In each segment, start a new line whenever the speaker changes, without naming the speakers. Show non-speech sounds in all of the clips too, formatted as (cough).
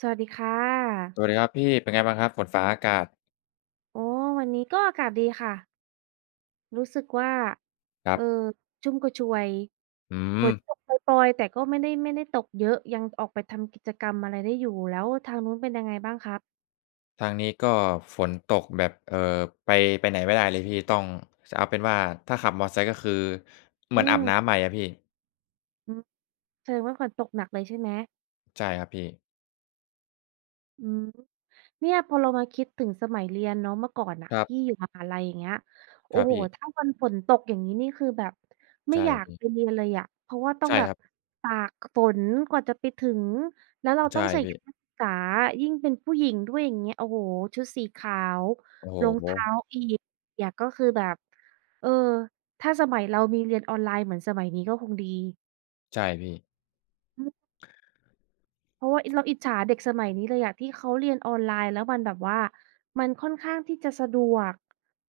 สวัสดีค่ะ
สวัสดีครับพี่เป็นไงบ้างครับฝนฟ้าอากาศ
โอ้วันนี้ก็อากาศดีค่ะ รู้สึกว่า
ครั
เออ
บ
ชุ่มกระชวย
อื
ฝ
ม
นตกปรอยๆแต่ก็ไม่ได้ตกเยอะ ยังออกไปทำกิจกรรมอะไรได้อยู่แล้วทางนู้นเป็นยังไงบ้างครับ
ทางนี้ก็ฝนตกแบบไปไปไหนไม่ได้เลยพี่ต้องเอาเป็นว่าถ้าขับมอเตอร์ไซค์ก็คือเหมื
อื
อนอาบน้ำ
ม
ใหม่อะพี่
อืมแสดงว่าฝนตกหนักเลยใช่ไหม
ใช่ครับพี่
อืม เนี่ยพอเรามาคิดถึงสมัยเรียนเนาะเมื่อก่อนน่ะ
ครับ
พี่อยู่มหาลัยอย่างเงี้ย
ค
โอ้
รับ
โฮ
พี่
ถ้าวันฝนตกอย่างงี้นี่คือแบบไม่
ใช่
อยาก
พี่
ไปเรียนเลยอะเพราะว่าต้อง
ใช่
แบ
ค
บ
รับ
ตากฝนกว่าจะไปถึงแล้วเราต้อ
ใช่
งใส่
พี่
ชุดนักศึกษายิ่งเป็นผู้หญิงด้วยอย่างเงี้ยโอ้โฮชุดสีขาว
โอ้
รอง
โฮ
เท้าอีกอยากก็คือแบบเออถ้าสมัยเรามีเรียนออนไลน์เหมือนสมัยนี้ก็คงดี
ใช่พี่
อืม เพราะว่าเราอิจฉาเด็กสมัยนี้เลยอะที่เขาเรียนออนไลน์แล้วมันแบบว่ามันค่อนข้างที่จะสะดวก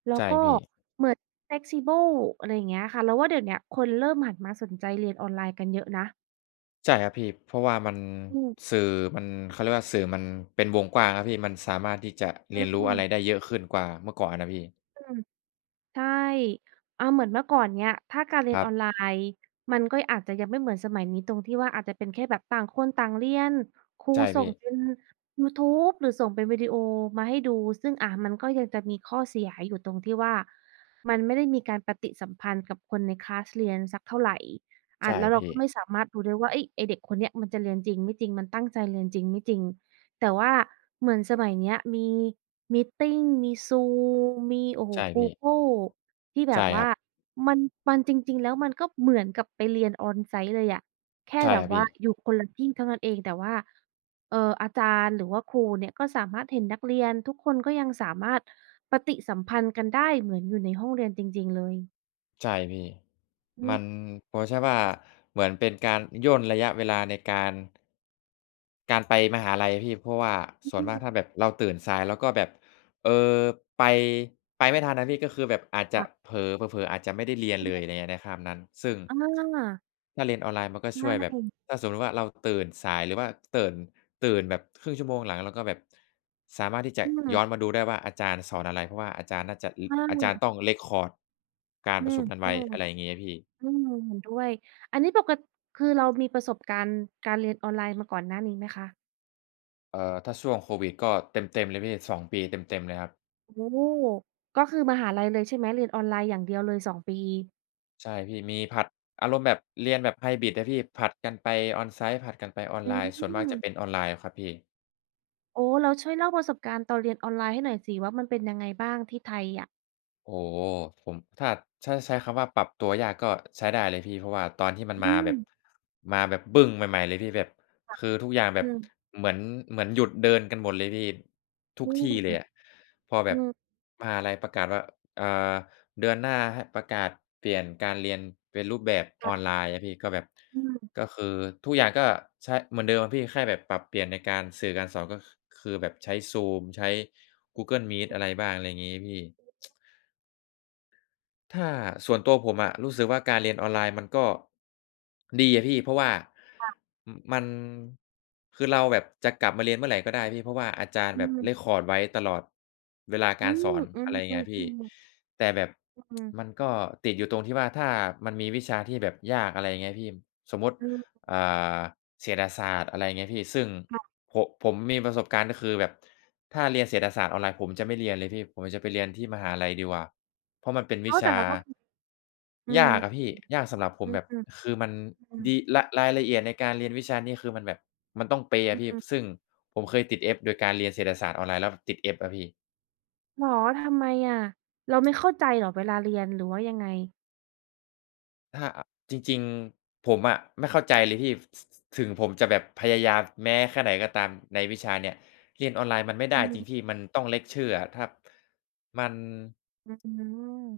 แล้ว
ใช่
ก็
พี่
เหมือน flexible อะไรอย่างเงี้ยค่ะเราว่าเดี๋ยวเนี้ยคนเริ่มหันมาสนใจเรียนออนไลน์กันเยอะนะ
ใช่ครับพี่เพราะว่ามัน
อืม
สื่อมันเขาเรียกว่าสื่อมันเป็นวงกว้างครับพี่มันสามารถที่จะเรี
อื
ยนรู้
ม
อะไรได้เยอะขึ้นกว่าเมื่อก่อนนะพี่
อืม ใช่อาเหมือนเมื่อก่อนเนี้ยถ้าการเรี
ค
ยน
รั
อ
บ
อนไลน์มันก็อาจจะยังไม่เหมือนสมัยนี้ตรงที่ว่าอาจจะเป็นแค่แบบต่างคนต่างเรียนครู
ใช่
ส่ง
พี่
เป็นยูทูบหรือส่งเป็นวิดีโอมาให้ดูซึ่งอามันก็ยังจะมีข้อเสียอยู่ตรงที่ว่ามันไม่ได้มีการปฏิสัมพันธ์กับคนในคลาสเรียนสักเท่าไรอา
ใช่
แล้วเรา
พี่
ก็ไม่สามารถดูได้ว่าเฮ้ยไอ้เด็กคนเนี้ยมันจะเรียนจริงไม่จริงมันตั้งใจเรียนจริงไม่จริง แต่ว่าเหมือนสมัยเนี้ยมีมีตติ้งมี Zoom มีโอ้โฮ
ใช่พี่
Google ที่แบ
ใช่
บ
ครั
ว่า
บ
มันจริงๆแล้วมันก็เหมือนกับไปเรียน on-site เลยอะแค่
ใช่
แบ
ครั
บ
บ
ว่า
พี่
อยู่คนละที่เท่านั้นเองแต่ว่าอาจารย์หรือว่าครูเนี่ยก็สามารถเห็นนักเรียนทุกคนก็ยังสามารถปฏิสัมพันธ์กันได้เหมือนอยู่ในห้องเรียนจริงๆเลย
ใช่พี่
อื
มั
ม
นผมใช่ว่าเหมือนเป็นการย่นระยะเวลาในการไปมหาลัยพี่เพราะว่าส่วนมากถ้าแบบเราตื่นสายแล้วก็แบบ เออไปไปไม่ทันนะพี่ก็คือแบบอาจจะ
ค่ะ
เผลอๆอาจจะไม่ได้เรียน
ก็
เล
แบ
ยอะ
บ
ไรเงี้ยในคาบนั้นซึ่ง
อา
ถ้าเรียนออนไลน์มันก็
ใช
ช่วยแบบ
่
ถ้าสมมุติว่าเราตื่นสายหรือว่าตื่นตื่นแบบครึ่งชั่วโมงหลังเราก็แบบสามารถที่จะ
อืม
ย้อนมาดูได้ว่าอาจารย์สอนอะไรเพราะว่าอาจารย์น่าจะ
อ
อาจารย์
า
ต้อง record การประ
อื้
ชุมนั้นไว้อะไรอ
ๆ
ย่างงี้อะพี่
อืมเห็นด้วยอันนี้คือเรามีประสบการณ์การเรียนออนไลน์มาก่อนหน้านี้ไหมคะ
ถ้าช่วงโควิดก็เต็มๆเลยพี่2ปีเต็มๆเลยครับ
โอ้โฮก็คือมหาลัยเลยใช่ไหมเรียนออนไลน์อย่างเดียวเลยสองปี
ใช่พี่มีผลัดอารมณ์แบบเรียนแบบไฮบริดอะพี่ผลัดกันไป On-site ผลัดกันไปออน
อื
ไลน์ส่วนมากจะ
ม
เป็นออนไลน์ครับพี่
โอ้แล้วช่วยเล่าประสบการณ์ตอนเรียนออนไลน์ให้หน่อยสิว่ามันเป็นยังไงบ้างที่ไทยอะ
โอ้โฮผมถ้าใช้คำว่าปรับตัวยากก็ใช้ได้เลยพี่เพราะว่าตอนที่มัน
อื
มาแบ
ม
บมาแบบบึ้งใหม่ๆเลยพี่แบบคือทุกอย่างแบ
อื
บ
ม
เหมือนเหมือนหยุดเดินกันหมดเลยพี่ทุก
อืม
ที่เลยอะพอแบ
อื
บ
ม
มหาลัยประกาศว่าอ่าเดือนหน้าให้ประกาศเปลี่ยนการเรียนเป็นรูปแบบออน
ค่ะ
ไลน์อะพี่ก็แบบ
อืม
ก็คือทุกอย่างก็ใช้เหมือนเดิมอะพี่แค่แบบปรับเปลี่ยนในการสื่อการสอนก็คือแบบใช้ Zoom ใช้ Google Meet
อือ
อะไรบ้างอะไรงี้พี่ ถ้าส่วนตัวผมอะรู้สึกว่าการเรียนออนไลน์มันก็ดีอะพี่เพราะว่า
ค่ะ
มมันคือเราแบบจะกลับมาเรียนเมื่อไหร่ก็ได้พี่เพราะว่าอาจารย์
อื
แบบเร
ม
คคอร์ดไว้ตลอดเวลา
อื
การสอ
ม
น
อื
อะไรอย่างเงี้
อ
ย
ๆ
พี่แต่แบบ
ๆอื
มันก็ติดอยู่ตรงที่ว่าถ้ามันมีวิชาที่แบบยากอะไรอย่างเงี้ยพี่สมมุติ
อืม
อ่าเศรษฐศาสตร์อะไรอย่างเงี้ยพี่ซึ่ง
ค่ะ
ผผมมีประสบการณ์ก็คือแบบถ้าเรียนเศรษฐศาสตร์ออนไลน์ผมจะไม่เรียนเลยพี่ผมจะไปเรียนที่มหาลัยดีกว่า เพราะมันเป็นวิ
อ้าวแต่
ชา
เราก็คืออืม
ยากอะพี่ยากสำหรับผม
อือ
แบบ
อือ
คือมัน
อ
รายละเอียดในการเรียนวิชานี้คือมันแบบมันต้องเป๊ะอะพี่
ือ
ซึ่งผมเคยติด F โดยการเรียนเศรษฐศาสตร์ออนไลน์แล้วติด F อะพี่
เหรอทำไมอะเราไม่เข้าใจเหรอเวลาเรียนหรือว่ายังไง
ถ้าอจริงๆผมอะไม่เข้าใจเลยพี่สถึงผมจะแบบพยายามแม้แค่ไหนก็ตามในวิชาเนี่ยเรียนออนไลน์มันไม่
อื
ได้จริ
ม
งพี่มันต้องเลกเชอร์อะถ้ามัน
อืม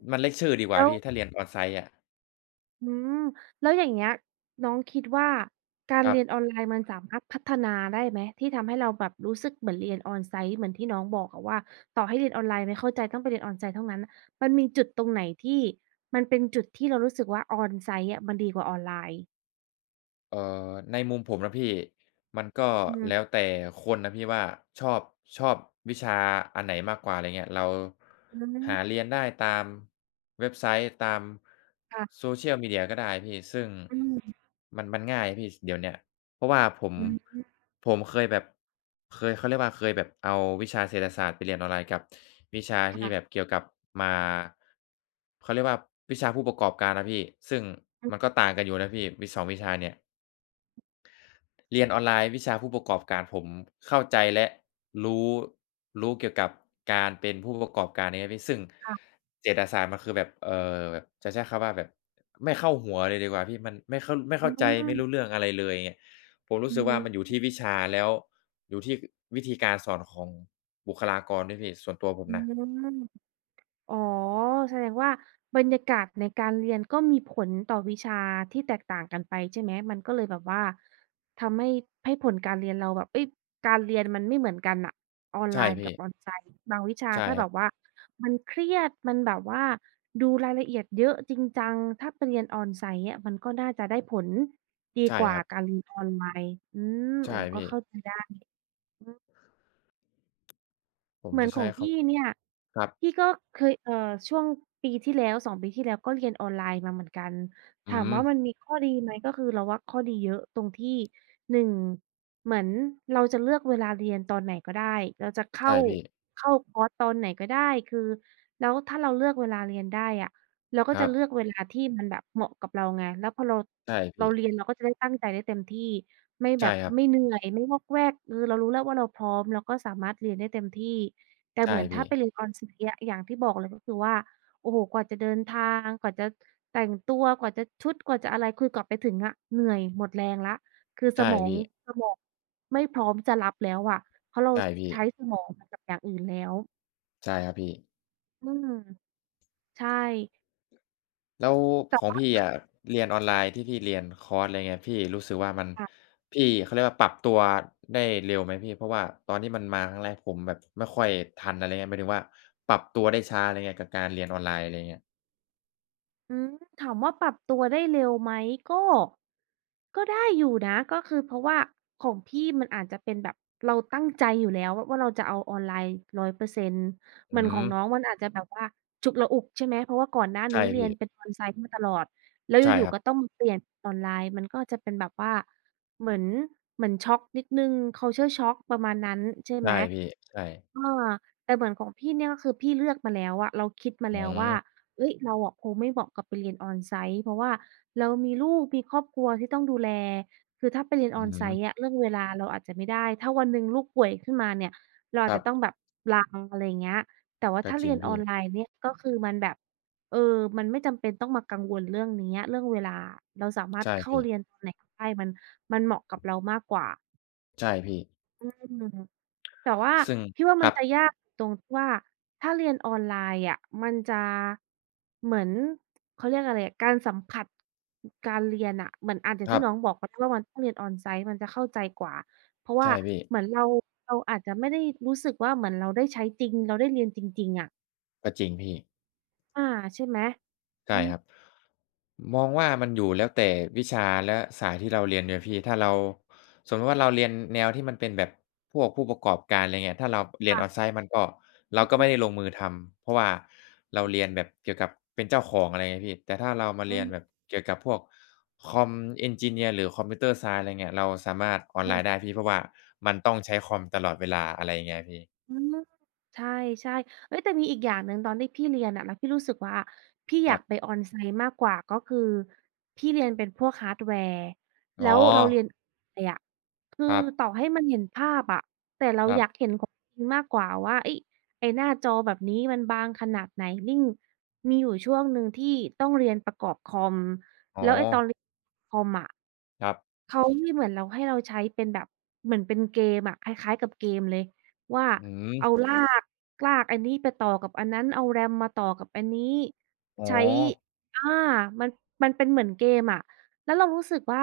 มันเลกเชอร์ดีกว่า
แล้ว
พี่ถ้าเรียน on-site อะ
อืมแล้วอย่างเงี้ยน้องคิดว่าการ
ครั
เรียนอ
บ
อนไลน์มันสามารถพัฒนาได้ไหมที่ทำให้เราแบบรู้สึกเหมือนเรียน on-site เหมือนที่น้องบอกอะว่าต่อให้เรียนออนไลน์ไม่เข้าใจต้องไปเรียน on-site เท่านั้นมันมีจุดตรงไหนที่มันเป็นจุดที่เรารู้สึกว่า on-site อะมันดีกว่าออนไลน์
ในมุมผมนะพี่มันก็
อืม
แล้วแต่คนนะพี่ว่าชอบชอบวิชาอันไหนมากกว่าอะไรเงี้ยเรา
อื
หา
ม
เรียนได้ตามเว็บไซต์ตาม
ค่ะ
Social Media ก็ได้พี่ซึ่ง
อืม
มันง่ายพี่สเดี๋ยวเนี้ยเพราะว่า
อืม
ผมเคยแบบเคยเขาเรียกว่าเคยแบบเอาวิชาเศรษฐศาสตร์ไปเรียนออนไลน์กับวิชาที่แบบ
ค่ะ
เกี่ยวกับมาเขาเรียกว่าวิชาผู้ประกอบการนะพี่ซึ่ง
อืม
มันก็ต่างกันอยู่นะพี่วิสองวิชาเนี่ย เรียนออนไลน์วิชาผู้ประกอบการผมเข้าใจและรู้รู้เกี่ยวกับการเป็นผู้ประกอบการเนี่ยครับพี่ซึ่ง
ค่ะ
เศรษฐศาสตร์มันคือแบบแบบจะใช้คำว่าแบบไม่เข้าหัวเลยดีกว่าพี่มันไม่
อื
เข้าใจไม่รู้
ม
เรื่องอะไรเลยอย่างเงี้ยผมรู้
อื
สึกว่า
ม
มันอยู่ที่วิชาแล้วอยู่ที่วิธีการสอนของบุคลากรด้วยพี่ส่วนตัวผม
อื
นะ
ม อ๋อแสดงว่าบรรยากาศในการเรียนก็มีผลต่อวิชาที่แตกต่างกันไปใช่ไหมมันก็เลยแบบว่าทำให้ผลการเรียนเราแบบเฮ้ยการเรียนมันไม่เหมือนกันน่ะออนไล
ใช่
น์กั
พี่
บ on-site บางวิชา
ใช่
ถ้า
ค
แบ
รับ
บว่ามันเครียดมันแบบว่าดูรายละเอียดเยอะจริงจังถ้าไปเรียน on-site เนี่ยมันก็น่าจะได้ผลดี
ใช่
ก
ค
ว่า
รับ
การเรียนออนไลน์อืมโอ้
ใช่
ก็
พี่
เข้าใจได้
ผม
เหมือ
จะ
นขอ
ใช้
ง
ค
พี่เนี่ย
ำครับ
พี่ก็เคยช่วงปีที่แล้ว2 ปีที่แล้วก็เรียนออนไลน์มาเหมือนกันถา
อื
ม
ม
ว่ามันมีข้อดีไหมก็คือเราว่าข้อดีเยอะตรงที่หนึ่งเหมือนเราจะเลือกเวลาเรียนตอนไหนก็ได้เราจะ
ใช่พี่
เข้าคอร์สตอนไหนก็ได้คือแล้วถ้าเราเลือกเวลาเรียนได้อะเราก็
ค
จะ
รับ
เลือกเวลาที่มันแบบเหมาะกับเราไงแล้วพอ
ใช่พี่
เราเรียนเราก็จะได้ตั้งใจได้เต็มที่ไม่แบ
ใช่
บ
ครับ
ไม่เหนื่อยไม่วอกแวกเออเรารู้แล้วว่าเราพร้อมเราก็สามารถเรียนได้เต็มที่ แต่เห
ใช่
มือนถ้า
พี่
ไปเรียนออนไซต์อะอย่างที่บอกเลยก็คือว่าโอ้โฮกว่าจะเดินทางกว่าจะแต่งตัวกว่าจะชุดกว่าจะอะไรคือกว่าไปถึงอะเหนื่อยหมดแรงแล้วคือส
ใช่
มอง
พี่
สมองไม่พร้อมจะรับแล้วอะเพราะเรา
ใช่พี่
ใช้สมองไปกับอย่างอื่นแล้ว
ใช่ครับพี่
อืมใช่
แล้วข
แต่
อง
ว่า
พี่อะเรียนออนไลน์ที่พี่เรียนคอร์สอะไรเงี้ยพี่รู้สึกว่ามันพี่เขาเรียกว่าปรับตัวได้เร็วไหมพี่เพราะว่าตอนที่มันมาครั้งแรกผมแบบไม่ค่อยทันอะไรเงี้ยหมายถึงว่าปรับตัวได้ช้าอะไรเงี้ยกับการเรียนออนไลน์อะไรเงี้ย
อืมถามว่าปรับตัวได้เร็วไหมก็ก็ได้อยู่นะก็คือเพราะว่าของพี่มันอาจจะเป็นแบบเราตั้งใจอยู่แล้วว่าเราจะเอาออนไลน์100%เปอร์เซ็นต์เหมื
อื
อนขอ
ม
งน้องมันอาจจะแบบว่าฉุกละอุกใช่ไหมเพราะว่าก่อนหน้า
ใช่
นี้เรี
พี่
ยนเป็น o n ไซ มาตลอดแล้ว
ใช่
อยู่
ครั
ๆ
บ
ก็ต้องมาเปลี่ยนออนไลน์มันก็จะเป็นแบบว่าเหมือนเหมือนช็อกนิดหนึ่ง culture shock ประมาณนั้นใช่
ใช่
ไหม
พี่ใช่
เออแต่เหมือนของพี่เนี่ยก็คือพี่เลือกมาแล้วอะเราคิดมา
อื
แล้ว
ม
ว่า เอ้ยเราอะคงไม่เหมาะกับไปเรียน on-site เพราะว่าเรามีลูกมีครอบครัวที่ต้องดูแลคือถ้าไปเรียน
อือฮึ
on-site อะเรื่องเวลาเราอาจจะไม่ได้ถ้าวันหนึ่งลูกป่วยขึ้นมาเนี่ยเรา
ค
อาจ
รับ
จะต้องแบบลาอะไรอย่างเงี้ยแต่ว่า
ก็
ถ้า
จริ
เรี
ง
ยนออ
พี่
นไลน์เนี่ยก็คือมันแบบเออมันไม่จำเป็นต้องมากังวลเรื่องเนี้ยเรื่องเวลาเราสามารถ
ใช่
เข้า
พี่
เรียนตอนไหนก็ได้มันเหมาะกับเรามากกว่า
ใช่พี่
อืม แต่ว่า
ซึ่ง
พี่ว่า
ค
มั
รั
น
บ
จะยากตรงที่ว่าถ้าเรียนออนไลน์อะมันจะเหมือนเขาเรียกอะไรอะการสัมผัสการเรียนน่ะเหมือนอาอย่า
ค
ง
รั
ที่น้อง
บ
บอกกคือว่ามันต้องเรียน on-site มันจะเข้าใจกว่าเพราะว่า
ใช่พี่
เหมือนเราอาจจะไม่ได้รู้สึกว่าเหมือนเราได้ใช้จริงเราได้เรียนจริงๆอะ
ก็จริงพี่
อาใช่ไหม
ใช่
อืม
ครับมองว่ามันอยู่แล้วแต่วิชาและสายที่เราเรียนด้วยพี่ถ้าเราสมมุติว่าเราเรียนแนวที่มันเป็นแบบพวกผู้ประกอบการอะไรเงี้ยถ้าเราเรียน
ค่ะ
on-site มันก็เรา
อื
ก็ไม่ได้ล
ม
งมือทำเพราะว่าเราเรียนแบบเกี่ยวกับเป็นเจ้าของอะไรเงี้ยพี่แต่ถ้าเรามา
อื
เรียนแบบ
ม
เกี่ยวกับพวกคอมเอนจิเนียร์หรือคอมพิวเตอร์ไซน์อะไรเงี้ยเราสามารถออน
เอ
ไล
อ
น์ได้พี่เพราะว่ามันต้องใช้คอมตลอดเวลาอะไรอย่างเงี้ยพี่
อืมใช่ๆเฮ้ยแต่มีอีกอย่างหนึ่งตอนที่พี่เรียนอะแล้วพี่รู้สึกว่าพี่
ค
อ
รั
ยาก
บ
ไป On-site มากกว่าก็คือพี่เรียนเป็นพวกฮาร์ดแวร์
อ๋
แล้
อ
วเราเรียนอะไรอะคือ
ครับ
ต่อให้มันเห็นภาพอะแต่เรา
ครั
อยากเห็
บ
นของจริงมากกว่าว่าเฮ้ยไอ้หน้าจอแบบนี้มันบางขนาดไหนยิ่งมีอยู่ช่วงหนึ่งที่ต้องเรียนประกอบคอม
อ๋
แล้
อ
วไอ้ตอนเรียนคอมอะ
ครับ
เขาให้เหมือนเราให้เราใช้เป็นแบบเหมือนเป็นเกมอะคล้ายๆกับเกมเลยว่า
อืม
เอาลากอันนี้ไปต่อกับอันนั้นเอา RAM มาต่อกับอันนี้
อ๋อ
ใช้อามันมันเป็นเหมือนเกมอะแล้วเรารู้สึกว่า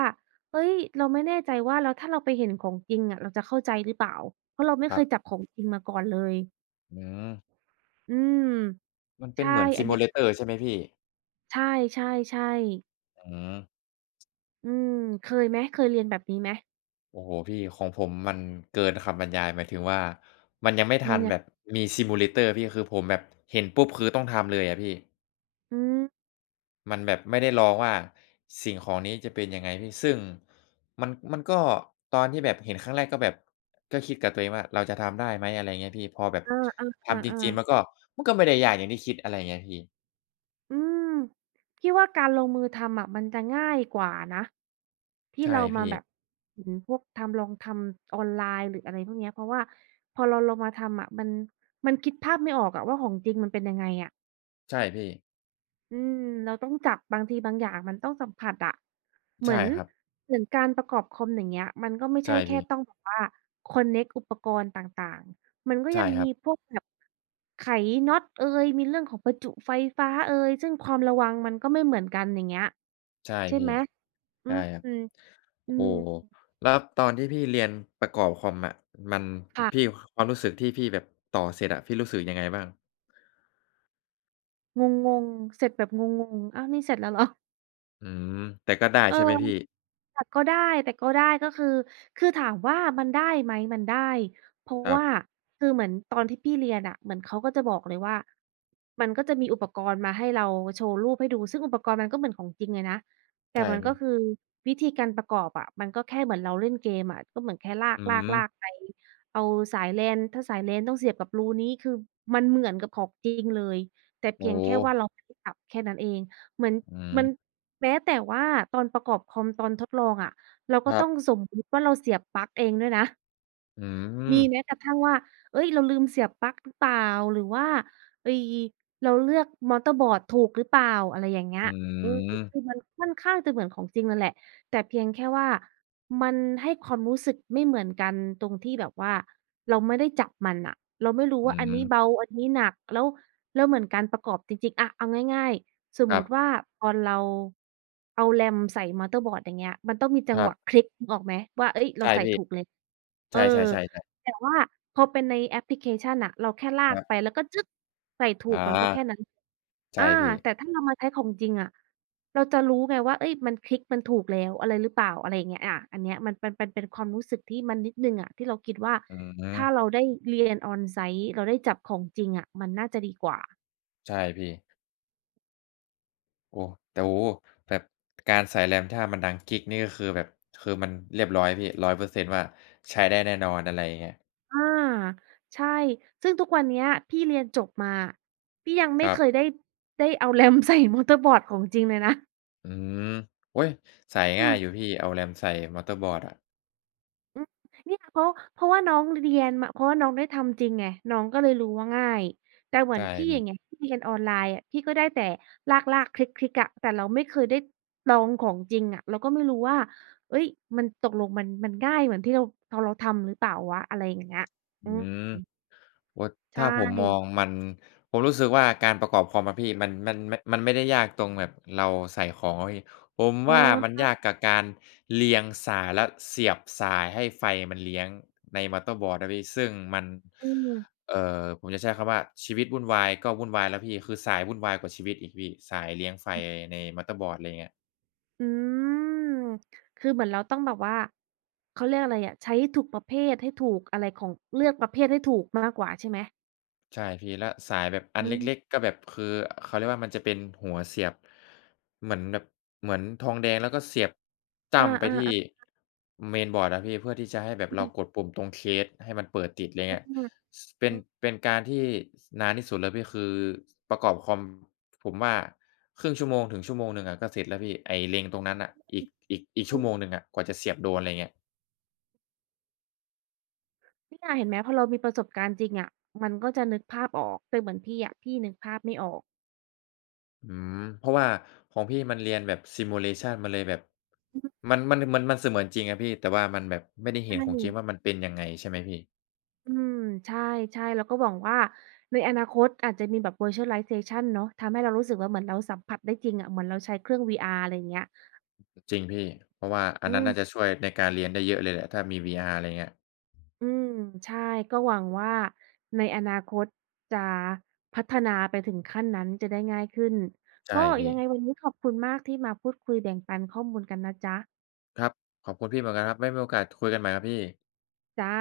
เฮ้ยเราไม่แน่ใจว่าแล้วถ้าเราไปเห็นของจริงอะเราจะเข้าใจหรือเปล่าเพราะเราไม่
ครั
เค
บ
ยจับของจริงมาก่อนเลย
อืม
อืม
มันเป็น
ใช่
เหมือน
อันเนี้ย
Simulator ใช่ไหมพี่
ใช่ๆๆ
อืม
อืม เคยไหมเคยเรียนแบบนี้ไหม
โอ้โฮพี่ของผมมันเกินคำบรรยายหมายถึงว่ามันยังไม่
มั
ทั
น
น
ยั
แบ
ง
บมี Simulator พี่คือผมแบบเห็นปุ๊บคือต้องทำเลยอะพี่
อืม
มันแบบไม่ได้ลองว่าสิ่งของนี้จะเป็นยังไงพี่ซึ่งมันก็ตอนที่แบบเห็นครั้งแรกก็แบบก็คิดกับตัวเองว่าเราจะทำได้ไหมอะไรเงี้ยพี่พอแบบ
อา
ทำจ
ๆ
ริง
ๆ
ๆ
ๆ
มันก็มันก็ไม่ได้ยากอย่างที่คิดอะไรเงี้ยพี่
อืมพี่ว่าการลงมือทำอ่ะมันจะง่ายกว่านะที่
ใช่
เรามา
พี่
แบบเห็นพวกทำลองทำออนไลน์หรืออะไรพวกเนี้ยเพราะว่าพอเราลงมาทำอ่ะมันคิดภาพไม่ออกอ่ะว่าของจริงมันเป็นยังไงอ่ะ
ใช่พี่
อืมเราต้องจับบางทีบางอย่างมันต้องสัมผัสอะเหมือ
ใช่
น
ครับ
เหมือนการประกอบคอมอย่างเงี้ยมันก็ไม่ใช่
ใช่
แค่
พี่
ต้องแบบว่าคอนเน็กต์อุปกรณ์ต่างๆมันก็ยั
ใช่
ง
ครั
มี
บ
พวกแบบไขน็อตเอยมีเรื่องของประจุไฟฟ้าเอยซึ่งความระวังมันก็ไม่เหมือนกันอย่างเงี้ย
ใช่
ใช่
พี่
ไหมอื
ใช่ครับ
มอื
โอ้โฮ
ม
แล้วตอนที่พี่เรียนประกอบคอมอะมัน
ค่ะ
พี่ความรู้สึกที่พี่แบบต่อเสร็จอะพี่รู้สึกยังไงบ้าง
งงๆเสร็จแบบงงๆอ้าวนี่เสร็จแล้วเหรอ
อืมแต่ก็ได้
เออ
ใช่ไหมพี่
แต่ก็ได้แต่ก็ได้ก็คือคือถามว่ามันได้ไหมมันได้เพราะ
ครับ
ว่าคือเหมือนตอนที่พี่เรียนอะเหมือนเขาก็จะบอกเลยว่ามันก็จะมีอุปกรณ์มาให้เราโชว์รูปให้ดูซึ่งอุปกรณ์มันก็เหมือนของจริงเลยนะแต่
ใช่
มันก็
พี่
คือวิธีการประกอบอะมันก็แค่เหมือนเราเล่นเกมอะก็เหมือนแค่ลา
อืม
กๆๆไปเอาสายเรนถ้าสายเรนต้องเสียบกับรูนี้คือมันเหมือนกับของจริงเลยแต่เพี
โอ้
ยง
โฮ
แค่ว่าเราไม่ได้สับแค่นั้นเองเหมือน
อื
มัน
ม
แม้แต่ว่าตอนประกอบคอมตอนทดลองอะเรา
ค
ก็
รั
ต้
บ
องสมมุติว่าเราเสียบปลั๊กเองด้วยนะ
อื
มี
ม
แม้กระทั่งว่าเฮ้ยเราลืมเสียบปลั๊กหรือเปล่าหรือว่าไอ้เราเลือกมัลเตอร์บอร์ดถูกหรือเปล่า อะไรอย่างเงี้ย
อื
อืมคือ
ม
มันค่อนข้างจะเหมือนของจริงนั่นแหละแต่เพียงแค่ว่า มันให้ความรู้สึกไม่เหมือนกันตรงที่แบบว่า เราไม่ได้จับมันน่ะเราไม่รู้
อื
ว่าอันนี้เบา
ม
อันนี้หนักแล้วแล้วเหมือนการประกอบจริงๆอะเอาง่ายๆสม
ครั
มุติว่า
บ
ตอนเราเอา RAM ใส่มัลเตอร์บอร์ดอย่างเงี้ยมันต้องมีจั
ค
ง
รั
หวะค
บ
ลิกนึกออกไหมว่าเฮ้ยเรา
ใช่
ใส่
พี่
ถูกเลยเอ
ใช
อ
่ๆๆๆ
แต่ว่าพอเป็นในแอปพลิเคชันน่ะเราแค่ลา
ค
ก
รั
ไป
บ
แล้วก็จึ๊กใส่ถู
อา
กมันก็แค่นั้น
ใช่
อา
พี่
แต่ถ้าเรามาใช้ของจริงอะเราจะรู้ไงว่าเฮ้ยมันคลิกมันถูกแล้วอะไรหรือเปล่าอะไรอย่างเงี้ยอาอันเนี้ยมันเป็นความรู้สึกที่มันนิดหนึ่งอะที่เราคิดว่า
อื
ถ้าเรา
ม
ได้เรียน on-site เราได้จับของจริงอะมันน่าจะดีกว่า
ใช่พี่ โอ้แต่โอ้โฮแบบการใส่แรมถ้ามันดังกิ๊กนี่ก็คือแบบคือมันเรียบร้อยพี่100%ว่าใช้ได้แน่นอนอะไรอย่างเงี้ย
อาใช่ซึ่งทุกวันเนี้ยพี่เรียนจบมาพี่ยัง
ค
ไม่
รั
เคย
บ
ได้เอา RAM (laughs) ใส่ motherboard ของจริงเลยนะ
อืมโอ๊ยใส่
อื
ง่าย
ม
อยู่พี่เอาแรมใส่ motherboard อะ
อืมเนี่ยเพราะว่าน้องเรียนมาเพราะว่าน้องได้ทำจริงไงน้องก็เลยรู้ว่าง่ายแต่เหมือ
ใช่
นพี่อย่างเงี้
พี่
ยพี่เรียนออนไลน์อะพี่ก็ได้แต่ลากๆคลิกๆอะแต่เราไม่เคยได้ลองของจริงอะเราก็ไม่รู้ว่าเฮ้ยมันตกลงมันง่ายเหมือนที่เราตอนเราทำหรือเปล่าวะอะไรอย่างเงี้ย
อื
อืม
ม โอ้
ใช
ถ้าผมมอง
่
มันผมรู้สึกว่าการประกอบคอมอะพี่มันไม่ได้ยากตรงแบบเราใส่ของอะพี่ผม
เอ
ว่ามัน
อ
ยากกับการเรียงสายและเสียบสายให้ไฟมันเลี้ยงใน motherboard อะพี่ซึ่งมัน
อืม
ผมจะใช้คำว่าชีวิตวุ่นวายก็วุ่นวายแล้วพี่คือสายวุ่นวายกว่าชีวิตอีกพี่สายเลี้ยงไฟใน motherboard อะไรเงี้ย
อืมคือเหมือนเราต้องแบบว่าเขาเรียกอะไรอะใช้ถูกประเภทให้ถูกอะไรของเลือกประเภทให้ถูกมากกว่าใช่ไหม
ใช่พี่แล้วสายแบบอัน
อื
เล็ก
ม
ๆก็แบบคือเขาเรียกว่ามันจะเป็นหัวเสียบเหมือนแบบเหมือนทองแดงแล้วก็เสียบ
อ
จ้ำไป
า
ที่
ๆ
Mainboard อะพี่เพื่อที่จะให้แบบเรา
อื
ก
ม
ดปุ่มตรงเคสให้มันเปิดติดไร
อื
เงี้ย
อ
สเป็น
อือ
เป็นการที่สนานที่สุดแล้วพี่คือประกอบคอมผมว่าครึ่งชั่วโมงถึงชั่วโมงหนึ่งอะก็เสร็จแล้วพี่ไอ้เล็งตรงนั้นน่ะอีกชั่วโมงหนึ่งอะกว่าจะเสียบโดนไรเงี้ย
เนี่ยเห็นไหมพอเรามีประสบการณ์จริงอะมันก็จะนึกภาพออกแต่เหมือนพี่อะพี่นึกภาพไม่ออก
อืมเพราะว่าของพี่มันเรียนแบบ simulation มันเลยแบบ
อืม
มันเสมือนจริงอะพี่แต่ว่ามันแบบไม่ได้เห็
ใช่
นของจริงว่ามันเป็นยังไงใช่ไหมพี่
อืมใช่ๆเราก็หวังว่าในอนาคตอาจจะมีแบบ virtualization เนาะทำให้เรารู้สึกว่าเหมือนเราสัมผัสได้จริงอะเหมือนเราใช้เครื่อง VR อะไรอย่างเงี้ย
จริงพี่เพราะว่าอัน
อื
นั้น
ม
น่าจะช่วยในการเรียนได้เยอะเลยแหละถ้ามี VR อะไรเงี้ย
อืมใช่ก็หวังว่าในอนาคตจะพัฒนาไปถึงขั้นนั้นจะได้ง่ายขึ้น
ใช่
ก็
พี่
ยังไงวันนี้ขอบคุณมากที่มาพูดคุยแบ่งปันข้อมูลกันนะจ๊ะ
ครับขอบคุณพี่เหมือนกันครับไว้มีโอกาสคุยกันใหม่ครับพี่
จ้ะ